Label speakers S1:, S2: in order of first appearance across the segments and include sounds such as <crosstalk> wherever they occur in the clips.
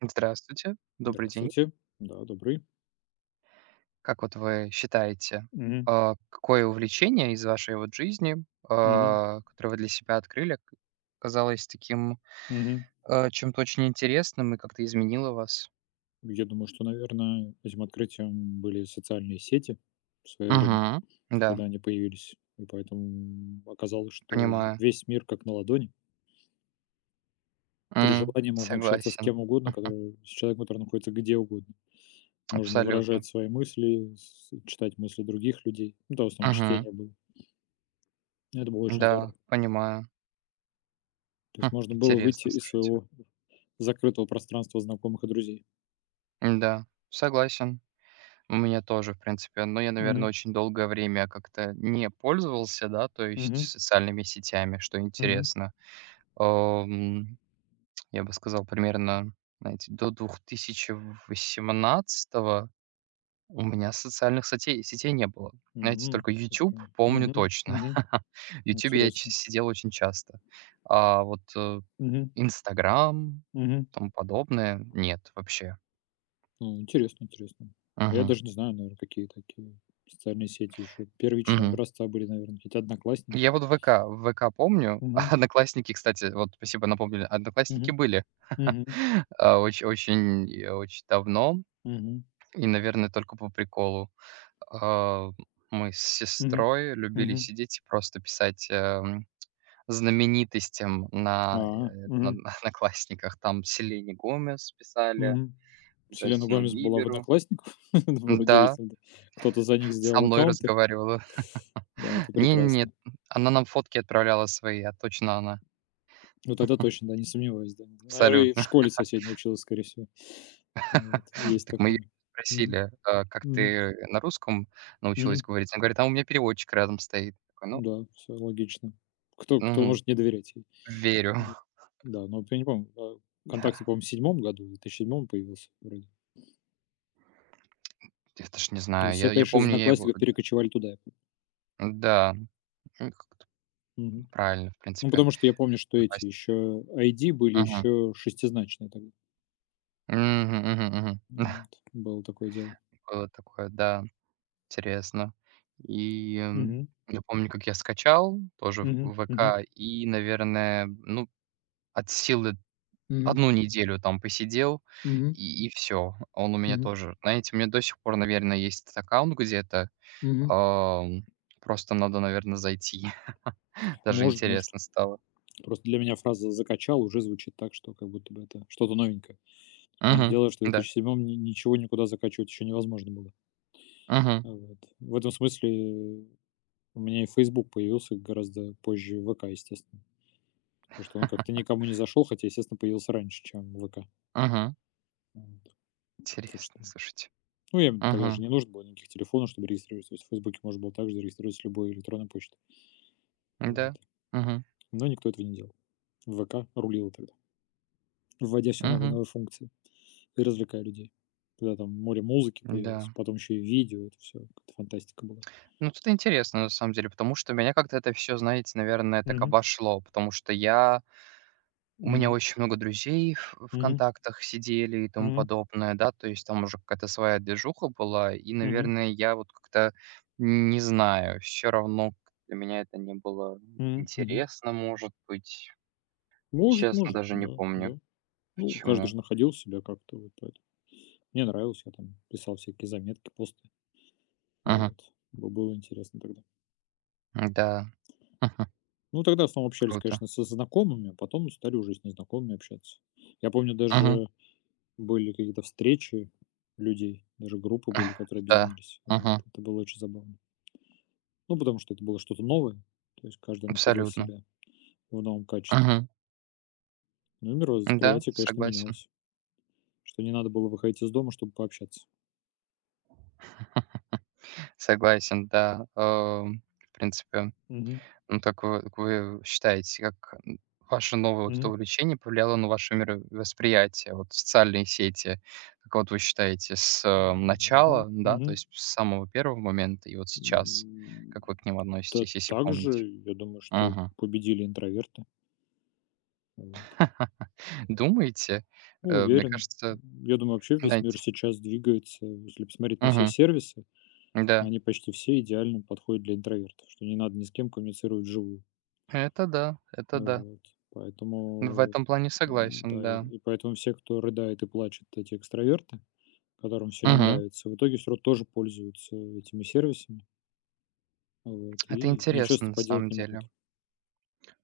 S1: Здравствуйте, добрый день.
S2: Здравствуйте. Да, добрый.
S1: Как вот вы считаете,
S2: Мгм.
S1: какое увлечение из вашей вот жизни,
S2: Мгм.
S1: которое вы для себя открыли, казалось таким
S2: Мгм.
S1: чем-то очень интересным и как-то изменило вас?
S2: Я думаю, что, наверное, этим открытием были социальные сети в свое время,
S1: Угу. Да,
S2: когда они появились. И поэтому оказалось, что в
S1: понимаю.
S2: весь мир как на ладони. При желании можно общаться с
S1: Согласен.
S2: кем угодно,
S1: Хм,
S2: который, с человеком, который находится где угодно. Можно
S1: абсолютно.
S2: выражать свои мысли, читать мысли других людей. Ну, да, в основном
S1: Угу.
S2: чтение было. Это было очень
S1: Да,
S2: здорово.
S1: понимаю.
S2: То
S1: Хм,
S2: есть можно было выйти
S1: интересно,
S2: из
S1: слушайте.
S2: своего закрытого пространства знакомых и друзей.
S1: Да, согласен. У меня тоже, в принципе. Но я, наверное,
S2: Мгм.
S1: очень долгое время как-то не пользовался, да, то есть
S2: Мгм.
S1: социальными сетями, что
S2: Мгм.
S1: интересно. Ам, я бы сказал, примерно, знаете, до 2018-го у меня социальных сетей не было. Знаете,
S2: М,
S1: только
S2: это
S1: YouTube
S2: прям.
S1: помню
S2: Мгм,
S1: точно.
S2: мгм.
S1: <laughs> В YouTube я
S2: Интересно.
S1: сидел очень часто. А вот
S2: Мгм,
S1: Инстаграм,
S2: мгм.
S1: тому подобное, нет вообще.
S2: Ну, интересно. Я
S1: Мгм.
S2: даже не знаю, наверное какие такие социальные сети еще первичного
S1: Мгм.
S2: образца были, наверное какие-то "Одноклассники".
S1: Я вот в ВК помню. <laughs>
S2: Мгм,
S1: Одноклассники, кстати, вот спасибо напомнили. Одноклассники
S2: мгм,
S1: были,
S2: мгм,
S1: <laughs> очень, очень и очень давно
S2: мгм,
S1: и, наверное, только по приколу. А, мы с
S2: мгм,
S1: сестрой любили
S2: мгм.
S1: сидеть и просто писать, знаменитостям на,
S2: А,
S1: на
S2: мгм,
S1: на "Одноклассниках". Там Селене Гомес писали,
S2: мгм. Селена
S1: Джастину
S2: Гомес была в
S1: Биберу.
S2: "Одноклассниках"? <laughs> Это было
S1: Да,
S2: удивительно. Да. Кто-то за них
S1: со
S2: сделал
S1: мной
S2: аккаунты.
S1: разговаривала.
S2: Да,
S1: <laughs>
S2: это
S1: Не нет.
S2: прекрасно.
S1: Она нам фотки отправляла свои, а точно она.
S2: Ну, тогда точно, да, не сомневаюсь, да. Наверно, и в
S1: Абсолютно.
S2: школе соседней училась, скорее всего. Вот, есть
S1: Так мы её
S2: такое.
S1: спросили, как
S2: Мгм.
S1: ты на русском
S2: Мгм.
S1: научилась говорить? Она говорит: "А у меня переводчик рядом стоит". Такой, ну,
S2: Да, всё логично. Кто
S1: мгм,
S2: может не доверять ей?
S1: верю.
S2: Да.
S1: <laughs>
S2: Да, но вот я не помню, а, "ВКонтакте",
S1: Да,
S2: по-моему, в седьмом году, в 2007 появился вроде.
S1: я даже не
S2: И
S1: знаю,
S2: все,
S1: я
S2: конечно, из
S1: помню, я его
S2: "Одноклассников" перекочевали туда, я помню.
S1: да, ну, как-то
S2: Мгм.
S1: правильно, в
S2: Ну,
S1: принципе.
S2: потому что я помню, что эти
S1: Напасть.
S2: еще ID были
S1: Мгм,
S2: еще шестизначные тогда.
S1: мгм, мгм, мгм.
S2: Ну вот, было такое дело.
S1: Было такое, да, интересно. И,
S2: Мгм.
S1: я помню, как я скачал тоже в
S2: Мгм.
S1: в
S2: Мгм.
S1: ВК и, наверное, ну, от силы
S2: Мгм.
S1: одну неделю там посидел,
S2: Мгм.
S1: и всё. Он у меня
S2: Мгм.
S1: тоже. Знаете, у меня до сих пор, наверное, есть этот аккаунт где-то.
S2: Мгм.
S1: Ам, просто надо, наверное, зайти. <laughs> Даже
S2: Может.
S1: интересно стало.
S2: Просто для меня фраза "закачал" уже звучит так, что как будто бы это что-то новенькое. Понятное
S1: Мгм.
S2: дело, что в
S1: Да.
S2: 2007 ни ничего никуда закачивать еще невозможно было.
S1: Мгм.
S2: А вот. В этом смысле у меня и Facebook появился гораздо позже "ВК", естественно, потому что он как-то
S1: <laughs>
S2: никому не зашел, хотя, естественно, появился раньше, чем "ВК".
S1: Мгм.
S2: Вот. Так
S1: Интересно,
S2: что
S1: слушайте.
S2: ну, им тогда же
S1: Мгм.
S2: не нужно было никаких телефонов, чтобы регистрироваться. То есть в "Фейсбуке" можно было также зарегистрироваться любой электронной почтой.
S1: Да.
S2: Вот.
S1: Мгм.
S2: Но никто этого не делал. "ВК" рулила тогда, вводя все новые и
S1: Мгм.
S2: новые функции и развлекая людей. Тогда там море музыки
S1: Да.
S2: появилось, потом еще и видео, это все какая-то фантастика была.
S1: Ну, тут интересно, на самом деле, потому что меня как-то это все, знаете, наверное, так
S2: Мгм.
S1: обошло, потому что я У меня
S2: Мгм.
S1: очень много друзей в
S2: Мгм.
S1: "Контактах" сидели и тому
S2: Мгм.
S1: подобное, да, то есть там уже какая-то своя движуха была. И,
S2: Мгм.
S1: наверное, я вот как-то не знаю, все равно для меня это не было
S2: Мгм. Мгм.
S1: интересно, может быть.
S2: Может,
S1: Честно,
S2: может,
S1: даже не
S2: да,
S1: помню
S2: да. Ну, каждый
S1: почему.
S2: же находил себя как-то, вот поэтому. Мне нравилось, я там писал всякие заметки, посты,
S1: Мгм.
S2: вот. Было интересно тогда.
S1: Да. Мгм.
S2: Ну, тогда в основном общались,
S1: Круто.
S2: конечно, со знакомыми, а потом стали уже с незнакомыми общаться. Я помню,
S1: Мгм.
S2: даже были какие-то встречи людей, даже группы были, которые
S1: Да.
S2: объединились. Вот.
S1: Мгм.
S2: Это было очень забавно. Ну, потому что это было что-то новое, то есть каждый находил
S1: Абсолютно.
S2: себя в новом качестве.
S1: Мгм.
S2: Ну и
S1: Да,
S2: мировосприятие, конечно,
S1: согласен.
S2: менялось. Что не надо было выходить из дома, чтобы пообщаться.
S1: Согласен, да. В принципе.
S2: Мгм.
S1: Ну, так вы как вы считаете, как, ваше новое вот это
S2: Мгм.
S1: увлечение повлияло на ваше мировосприятие? Вот социальные сети, как вот вы считаете, с,
S2: Мгм.
S1: начала, да, то
S2: Мгм.
S1: есть с самого первого момента и вот сейчас,
S2: М,
S1: как вы к ним
S2: да
S1: относитесь, если помните?
S2: также, я думаю, что
S1: Мгм.
S2: победили интроверты. Вот.
S1: <laughs> Думаете?
S2: Ну,
S1: Мне
S2: уверен.
S1: кажется,
S2: Я думаю, вообще весь мир
S1: знаете.
S2: сейчас двигается. Если посмотреть на все
S1: Мгм.
S2: сервисы,
S1: Да.
S2: они почти все идеально подходят для интровертов, что не надо ни с кем коммуницировать вживую.
S1: Это да, это да.
S2: Вот.
S1: В
S2: Поэтому,
S1: этом плане
S2: м,
S1: согласен,
S2: да, и
S1: да.
S2: и поэтому все, кто рыдает и плачет, эти экстраверты. Которым все не
S1: Мгм.
S2: нравится. В итоге все равно тоже пользуются этими сервисами, вот,
S1: Это
S2: и ничего с
S1: интересно
S2: этим
S1: на
S2: поделать
S1: самом
S2: не
S1: деле.
S2: могут.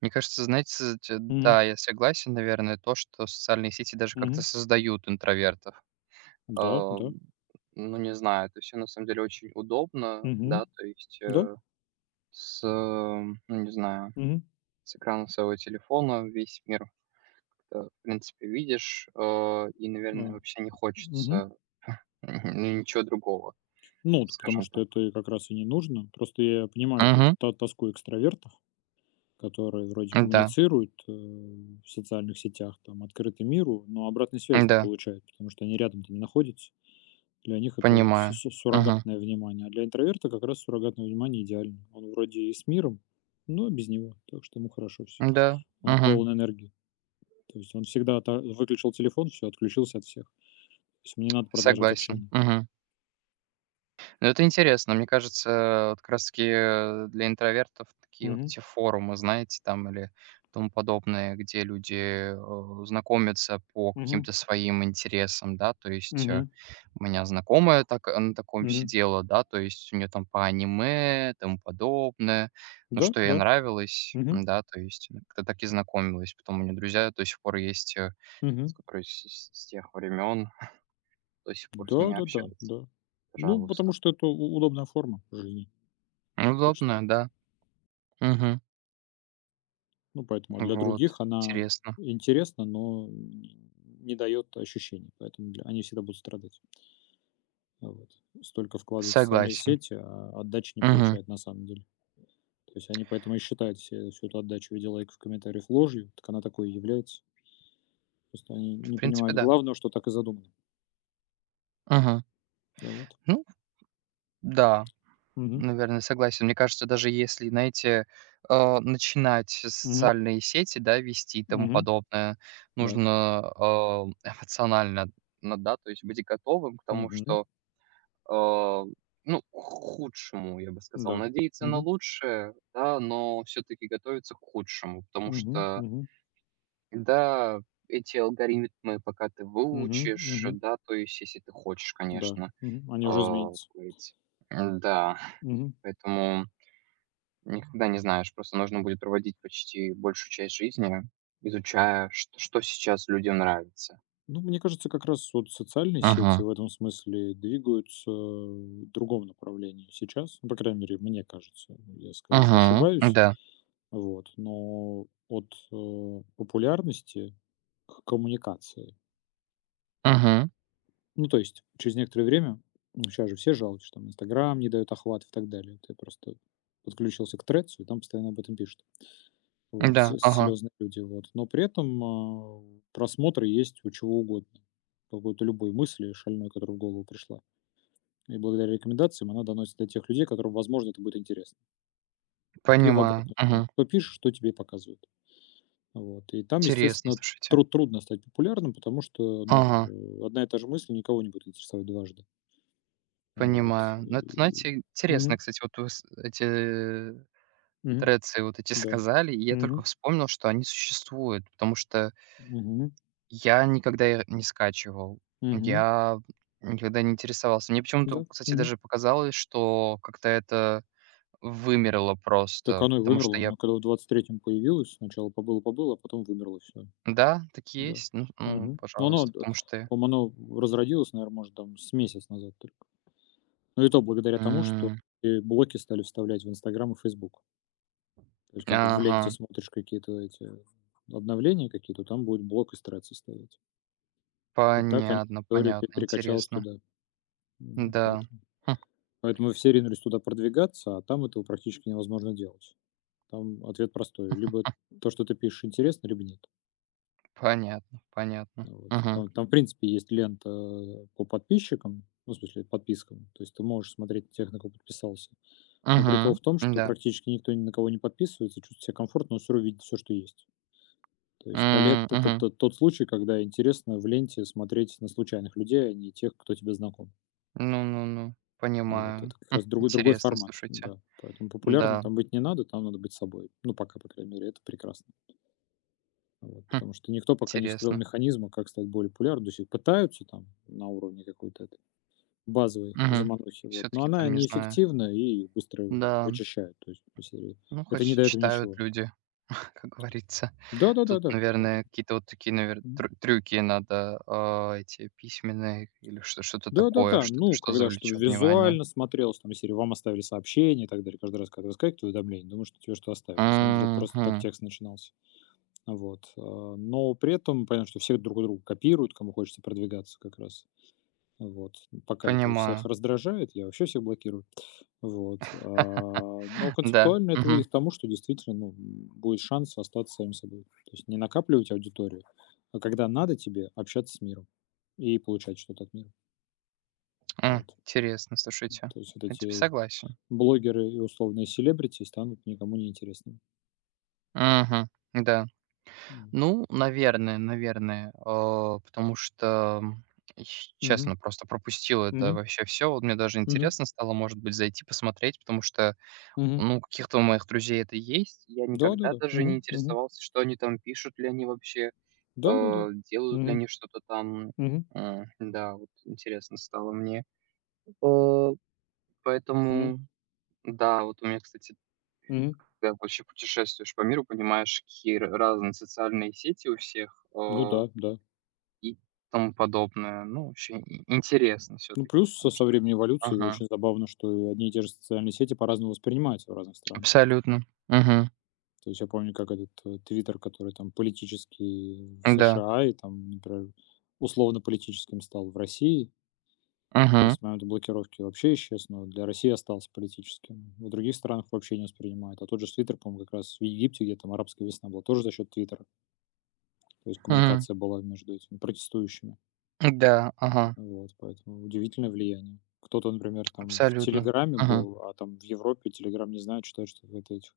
S1: Мне кажется, знаете, с- т
S2: Мгм.
S1: да, я согласен, наверное, то, что социальные сети даже как-то
S2: Мгм.
S1: создают интровертов.
S2: Да, да.
S1: Ам, ну, не знаю, это все на самом деле очень удобно, да,
S2: Мгм.
S1: то есть,
S2: Да.
S1: ну, не знаю,
S2: Мгм.
S1: с экрана своего телефона весь мир как в принципе, видишь, и,
S2: А.
S1: наверное, вообще не
S2: Мгм.
S1: хочется <laughs> ну, ничего другого,
S2: Ну, так потому
S1: скажем
S2: что
S1: так.
S2: это и как раз и не нужно. Просто я понимаю вот эту
S1: Угу,
S2: то тоску экстравертов, которые вроде
S1: да,
S2: коммуницируют, в социальных сетях, там, открыты миру, но обратной связи не
S1: да,
S2: получают, потому что они рядом-то не находятся. Для них это су
S1: понимаю.
S2: су
S1: Угу,
S2: суррогатное внимание, а для интроверта как раз суррогатное внимание идеально. Он вроде и с миром, но без него, так что ему хорошо все.
S1: да,
S2: Он
S1: угу,
S2: полон энергии. То есть он всегда та выключил телефон, все отключился от всех. То есть ему не надо продолжать
S1: согласен.
S2: общение.
S1: Угу. Ну, это интересно. Мне кажется, вот как раз таки, для интровертов такие вот
S2: Мгм,
S1: эти форумы, знаете, там или тому подобное, где люди, знакомятся по
S2: мгм,
S1: каким-то своим интересам, да. То есть,
S2: мгм,
S1: у меня знакомая так на таком
S2: мгм.
S1: сидела, да, то есть у нее там по аниме, тому подобное, ну,
S2: Да,
S1: что ей
S2: да,
S1: нравилось,
S2: мгм,
S1: м-да, то есть она как-то так и знакомилась. Потом у нее друзья до сих пор есть,
S2: мгм.
S1: с которые с тех времен <laughs> до сих пор с ними
S2: Да-да-да, да.
S1: общаются.
S2: Да, да. Ну,
S1: Пожалуйста.
S2: потому что это у удобная форма жизни.
S1: Ну,
S2: Так что,
S1: удобно, да. Мгм.
S2: ну, поэтому, а для
S1: Вот.
S2: других она
S1: Интересно.
S2: интересна, но не даёт ощущений, поэтому для они всегда будут страдать. Вот. Столько вкладывают в социальные
S1: Согласен.
S2: сети, а отдачи не
S1: Мгм.
S2: получают на самом деле. То есть они поэтому и считают все, всю эту отдачу в виде лайков, комментариев ложью. Так она такой и является. Просто они
S1: В
S2: не
S1: принципе,
S2: понимают
S1: да.
S2: главного, что так и задумано.
S1: Мгм.
S2: Да, вот.
S1: Ну да,
S2: Мгм.
S1: наверное, согласен. Мне кажется, даже если, знаете, начинать
S2: Мгм.
S1: социальные сети, да, вести и тому
S2: Мгм.
S1: подобное,
S2: Да.
S1: нужно, <laughs> эмоционально, ну да, то есть быть готовым к тому,
S2: Мгм.
S1: что, а, ну, к худшему, я бы сказал.
S2: Да.
S1: Надеяться на
S2: Мгм.
S1: лучшее, да, но все таки готовиться к худшему, потому
S2: Мгм.
S1: что
S2: Мгм.
S1: да, эти алгоритмы пока ты
S2: Мгм.
S1: выучишь,
S2: Мгм.
S1: да, то есть если ты хочешь,
S2: Да.
S1: конечно,
S2: Мгм. Они уже изменятся.
S1: быть. Да,
S2: Мгм.
S1: поэтому никогда не знаешь, просто нужно будет проводить почти большую часть жизни, изучая, что, что сейчас людям нравится.
S2: Ну, мне кажется, как раз вот социальные
S1: Ага,
S2: сети в этом смысле двигаются в другом направлении сейчас. Ну, по крайней мере, мне кажется. Я, скорее всего,
S1: ага,
S2: ошибаюсь.
S1: да.
S2: Вот. Но от популярности к коммуникации.
S1: Ага,
S2: Ну, то есть, через некоторое время, ну, сейчас же все жалуются, что там Инстаграм не дает охват и так далее. Ты просто подключился к Трецу, и там постоянно об этом пишут. Вот,
S1: да. Ага.
S2: слезные люди. Вот. Но при этом просмотры есть у чего угодно. Какой-то любой мысли шальной, которая в голову пришла. И благодаря рекомендациям она доносит до тех людей, которым, возможно, это будет интересно. И в
S1: Понимаю.
S2: обратную сторону.
S1: Ага,
S2: Что пишешь, что тебе и показывают. Вот. И там,
S1: интересно,
S2: естественно,
S1: слушайте.
S2: трудно стать популярным, потому что, ну,
S1: Ага.
S2: одна и та же мысль никого не будет интересовать дважды. Вот.
S1: Понимаю. Ну, это,
S2: И-
S1: знаете, интересно,
S2: Мгм.
S1: кстати, вот вы эти
S2: Мгм.
S1: Трецы вот эти
S2: Да.
S1: сказали, и я только
S2: Мгм.
S1: вспомнил, что они существуют, потому что
S2: Мгм.
S1: я никогда их не скачивал,
S2: Мгм.
S1: я никогда не интересовался. Мне почему-то,
S2: Да.
S1: кстати,
S2: Мгм.
S1: даже показалось, что как-то это вымерло
S2: Так
S1: просто,
S2: оно и
S1: потому что
S2: вымерло.
S1: я
S2: Оно когда в двадцать третьем появилось, сначала побыло-побыло, а потом вымерло все.
S1: Да, так и
S2: Да.
S1: есть, ну ну,
S2: Мгм. Но оно,
S1: пожалуйста, потому что.
S2: по-моему, оно разродилось, наверное, может, там с месяц назад только. Ну и то благодаря тому, что
S1: М,
S2: и блоки стали вставлять в "Инстаграм" и "Фейсбук". То есть, когда в
S1: ага,
S2: ленте смотришь какие-то эти обновления какие-то, там будет блок из страницы стоять. И так они
S1: понятно
S2: история пе
S1: понятно,
S2: перекачалась
S1: интересно.
S2: туда. М,
S1: Да,
S2: поэтому
S1: хм,
S2: все ринулись туда продвигаться, а там этого практически невозможно делать. Там ответ простой: либо то, что ты пишешь, интересно, либо нет.
S1: понятно понятно.
S2: Ну, вот.
S1: Мгм,
S2: Там, в принципе, есть лента по подписчикам, ну, в смысле подпискам. То есть ты можешь смотреть тех, на кого подписался. Но прикол
S1: мгм,
S2: в том, что
S1: да,
S2: практически никто ни на кого не подписывается, чувствует себя комфортно, но все равно видит все, что есть. То есть "Толет" — это
S1: мгм.
S2: то тот случай, когда интересно в ленте смотреть на случайных людей, а не тех, кто тебе знаком.
S1: Ну ну ну,
S2: А вот
S1: понимаю.
S2: это как
S1: Хм,
S2: раз другой
S1: интересно,
S2: формат,
S1: слушайте.
S2: да. Поэтому популярным
S1: Да,
S2: там быть не надо, там надо быть собой. Ну, пока, по крайней мере, это прекрасно. Вот,
S1: хм,
S2: потому что никто пока не вскрыл
S1: интересно.
S2: механизма, как стать более популярным. То есть, и пытаются там на уровне какой-то этой базовой
S1: Угу.
S2: заманухи, вот,
S1: Все
S2: но
S1: таки
S2: она
S1: там, не знаю.
S2: неэффективна и быстро
S1: Да,
S2: вычищает. То есть из серии:
S1: ну, хоть
S2: "Это не дает им
S1: читают
S2: ничего".
S1: люди, <laughs> как говорится. Тут,
S2: Да-да-да-да. Поэтому,
S1: наверное, какие-то вот такие, наверное,
S2: мгм.
S1: трюки надо, эти письменные или что что-то такое,
S2: Да-да-да,
S1: что-то,
S2: ну,
S1: что
S2: когда чтобы
S1: завлечет внимание.
S2: визуально смотрелось, там, если вам оставили сообщение и так далее, каждый раз, когда выскакивает уведомление, думаешь, что тебе что оставили. На самом деле это просто так
S1: Мгм.
S2: текст начинался. Вот. А, но при этом понятно, что все друг друга копируют, кому хочется продвигаться как раз. Вот. Пока это у всех
S1: Понимаю.
S2: раздражает, я вообще всех блокирую. Вот, а, но
S1: <laughs> Да.
S2: концептуально это
S1: Мгм.
S2: выйдет к тому, что действительно, ну, м, будет шанс остаться самим собой. То есть не накапливать аудиторию, а когда надо тебе, общаться с миром и получать что-то от мира.
S1: М,
S2: Вот.
S1: интересно, слушайте.
S2: То есть вот
S1: В принципе,
S2: эти
S1: согласен.
S2: блогеры и условные селебрити станут никому не интересными.
S1: Мгм. Да.
S2: Вот.
S1: Ну, наверное, потому что, ч
S2: Мгм.
S1: честно, просто пропустил это
S2: Мгм.
S1: вообще все. Вот мне даже
S2: Мгм.
S1: интересно стало, может быть, зайти посмотреть, потому что,
S2: Мгм.
S1: ну, у моих друзей это есть. Я никогда
S2: Да-да-да.
S1: даже не
S2: Мгм. Мгм.
S1: интересовался, что они там, пишут ли они вообще,
S2: Да-да-да.
S1: делают ли
S2: Мгм.
S1: они что-то там.
S2: Мгм.
S1: Да, вот интересно стало мне. Э,
S2: Мгм.
S1: поэтому, да, вот у меня, кстати,
S2: Мгм.
S1: когда вообще путешествуешь по миру, понимаешь, какие р разные социальные сети у всех.
S2: Ну да, да.
S1: И тому подобное. Ну, вообще и интересно все
S2: Ну,
S1: таки
S2: плюс со
S1: потому
S2: со
S1: что.
S2: времени эволюции
S1: Ага,
S2: очень забавно, что и одни и те же социальные сети по-разному воспринимаются в разных странах.
S1: абсолютно. Мгм.
S2: То есть я помню, как этот, "Твиттер", который там политический в
S1: Да.
S2: США и там, например, условно-политическим стал в России, а
S1: Мгм.
S2: с момента блокировки вообще исчез, но для России остался политическим. В других странах вообще не воспринимают. А тот же "Твиттер", по-моему, как раз в Египте, где там арабская весна была, тоже за счет "Твиттера". То есть
S1: Мгм.
S2: коммуникация была между этими протестующими.
S1: Да, ага,
S2: Вот, поэтому удивительное влияние. Кто-то, например, там в
S1: абсолютно.
S2: "Телеграме"
S1: Мгм.
S2: был, а там в Европе "Телеграм" не знают, считают, что это эти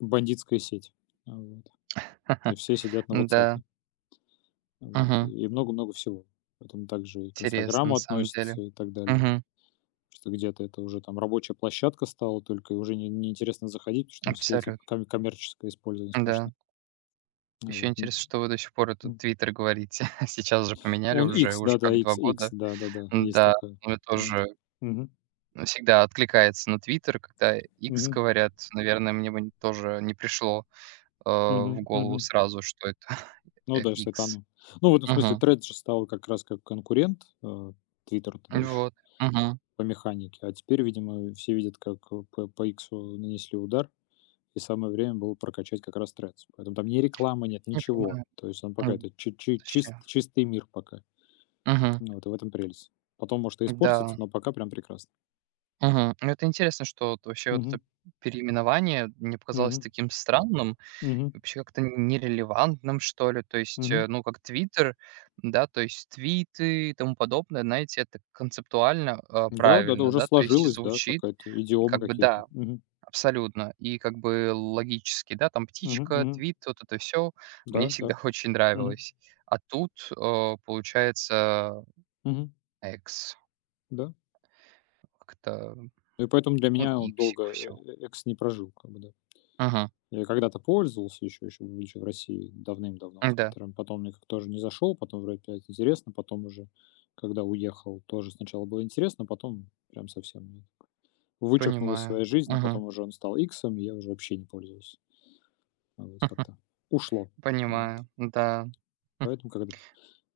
S2: бандитская сеть. А, вот. И
S1: <laughs>
S2: все сидят на
S1: Да.
S2: "Ватсапе". Вот.
S1: Мгм.
S2: И много-много всего. Поэтому также и к
S1: Интересно, на
S2: "Инстаграму"
S1: самом
S2: относится
S1: деле.
S2: и так далее.
S1: Мгм.
S2: Что где-то это уже там рабочая площадка стала, только и уже не неинтересно заходить, потому что там все эти
S1: Абсолютно.
S2: коммерческое использование сплошное.
S1: Да.
S2: А,
S1: Еще
S2: вот, м,
S1: интересно, что вы до сих пор этот
S2: м.
S1: "Твиттер" говорите. <laughs> Сейчас же поменяли
S2: Он
S1: уже
S2: X,
S1: уже
S2: да-да,
S1: как 2
S2: X, X,
S1: года.
S2: да-да-да, есть
S1: Да,
S2: такое.
S1: мне
S2: А, вот.
S1: тоже
S2: Мгм.
S1: всегда откликается на "Твиттер", когда X
S2: Мгм.
S1: говорят. Наверное, мне бы тоже не пришло в
S2: Мгм.
S1: голову
S2: Мгм.
S1: сразу, что это, <laughs>
S2: Ну да, что это
S1: "Икс".
S2: оно. Ну, в этом смысле
S1: Мгм.
S2: Threads же стал как раз как конкурент, "Твиттеру" тогда еще
S1: Вот. Мгм.
S2: по механике, а теперь, видимо, все видят, как, по "Иксу" нанесли удар, и самое время было прокачать как раз Threads. Поэтому там ни рекламы нет,
S1: Не
S2: ничего.
S1: понимаю.
S2: То есть он пока
S1: М,
S2: это чи чи чис
S1: вообще.
S2: чистый мир пока.
S1: Мгм.
S2: Ну, вот и в этом прелесть. Потом, может, и испортится,
S1: Да.
S2: но пока прям прекрасно.
S1: Мгм. Ну, это интересно, что вот вообще вот
S2: Мгм,
S1: это переименование мне показалось
S2: мгм,
S1: таким странным и
S2: мгм,
S1: вообще как-то нерелевантным, что ли. То есть,
S2: мгм.
S1: ну, как "Твиттер", да, то есть твиты и тому подобное, знаете, это концептуально,
S2: Да, да-да,
S1: правильно,
S2: уже
S1: да, то есть и
S2: сложилось, да,
S1: звучит
S2: какая-то идиома
S1: как бы
S2: какие-то.
S1: да.
S2: Мгм,
S1: Абсолютно. И как бы логически, да, там
S2: мгм,
S1: птичка,
S2: мгм.
S1: твит, вот это все мне
S2: Да, да.
S1: всегда <laughs> очень
S2: Мгм,
S1: нравилось. А тут, получается,
S2: мгм.
S1: экс.
S2: Да.
S1: Как-то,
S2: Ну и поэтому для
S1: ну,
S2: меня он долго,
S1: иксик, все.
S2: "Экс" не прожил, как бы, да.
S1: Мгм.
S2: Я когда-то пользовался еще будучи в России давным-давно вот
S1: Да,
S2: "Твиттером". Потом мне как-то тоже не зашел, потом вроде опять интересно, потом уже, когда уехал, тоже сначала было интересно, потом прям совсем нет. Вычеркнул из
S1: понимаю.
S2: своей жизни.
S1: Мгм.
S2: Потом уже он стал "Иксом", и я уже вообще не пользуюсь. А, вот как-то
S1: <laughs>
S2: ушло. А, вот.
S1: Понимаю, да.
S2: Поэтому
S1: <laughs>
S2: когда-то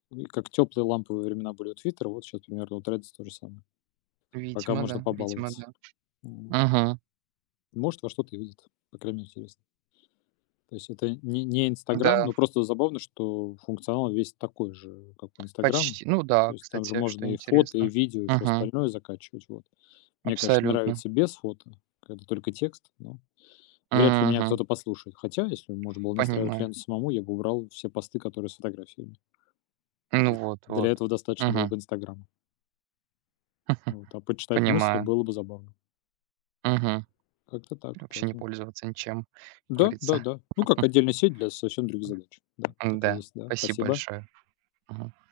S2: ну и как теплые ламповые времена были у "Твиттера", вот сейчас, примерно у "Тредс" то же самое. Пока
S1: Видимо,
S2: можно
S1: да, видимо,
S2: побаловаться.
S1: да.
S2: Вот.
S1: Мгм.
S2: Может, во что-то и выйдет. По крайней мере, интересно. То есть это не "Инстаграм",
S1: Да,
S2: но просто забавно, что функционал весь такой же, как у "Инстаграма".
S1: почти. Ну
S2: То
S1: да,
S2: есть там же
S1: кстати,
S2: можно
S1: что
S2: и фото, и
S1: интересно.
S2: видео, и всё
S1: Мгм.
S2: остальное закачивать, вот. Мне, конечно,
S1: Абсолютно.
S2: нравится без фото, когда только текст, но вряд ли меня
S1: Мгм.
S2: кто-то послушает. Хотя, если можно было настраивать
S1: Понимаю.
S2: ленту самому, я бы убрал все посты, которые с фотографиями. То
S1: Ну
S2: есть
S1: вот,
S2: для
S1: вот.
S2: этого достаточно было
S1: Мгм.
S2: бы "Инстаграма". Вот, а почитать мысли
S1: Понимаю.
S2: было бы забавно.
S1: Мгм.
S2: Как-то
S1: Или
S2: так,
S1: вообще не
S2: поэтому
S1: пользоваться ничем, как
S2: да,
S1: говорится.
S2: да-да. Ну, как отдельная сеть для совсем других задач. Да, так и
S1: Да,
S2: есть, да.
S1: спасибо
S2: Спасибо.
S1: большое. Мгм.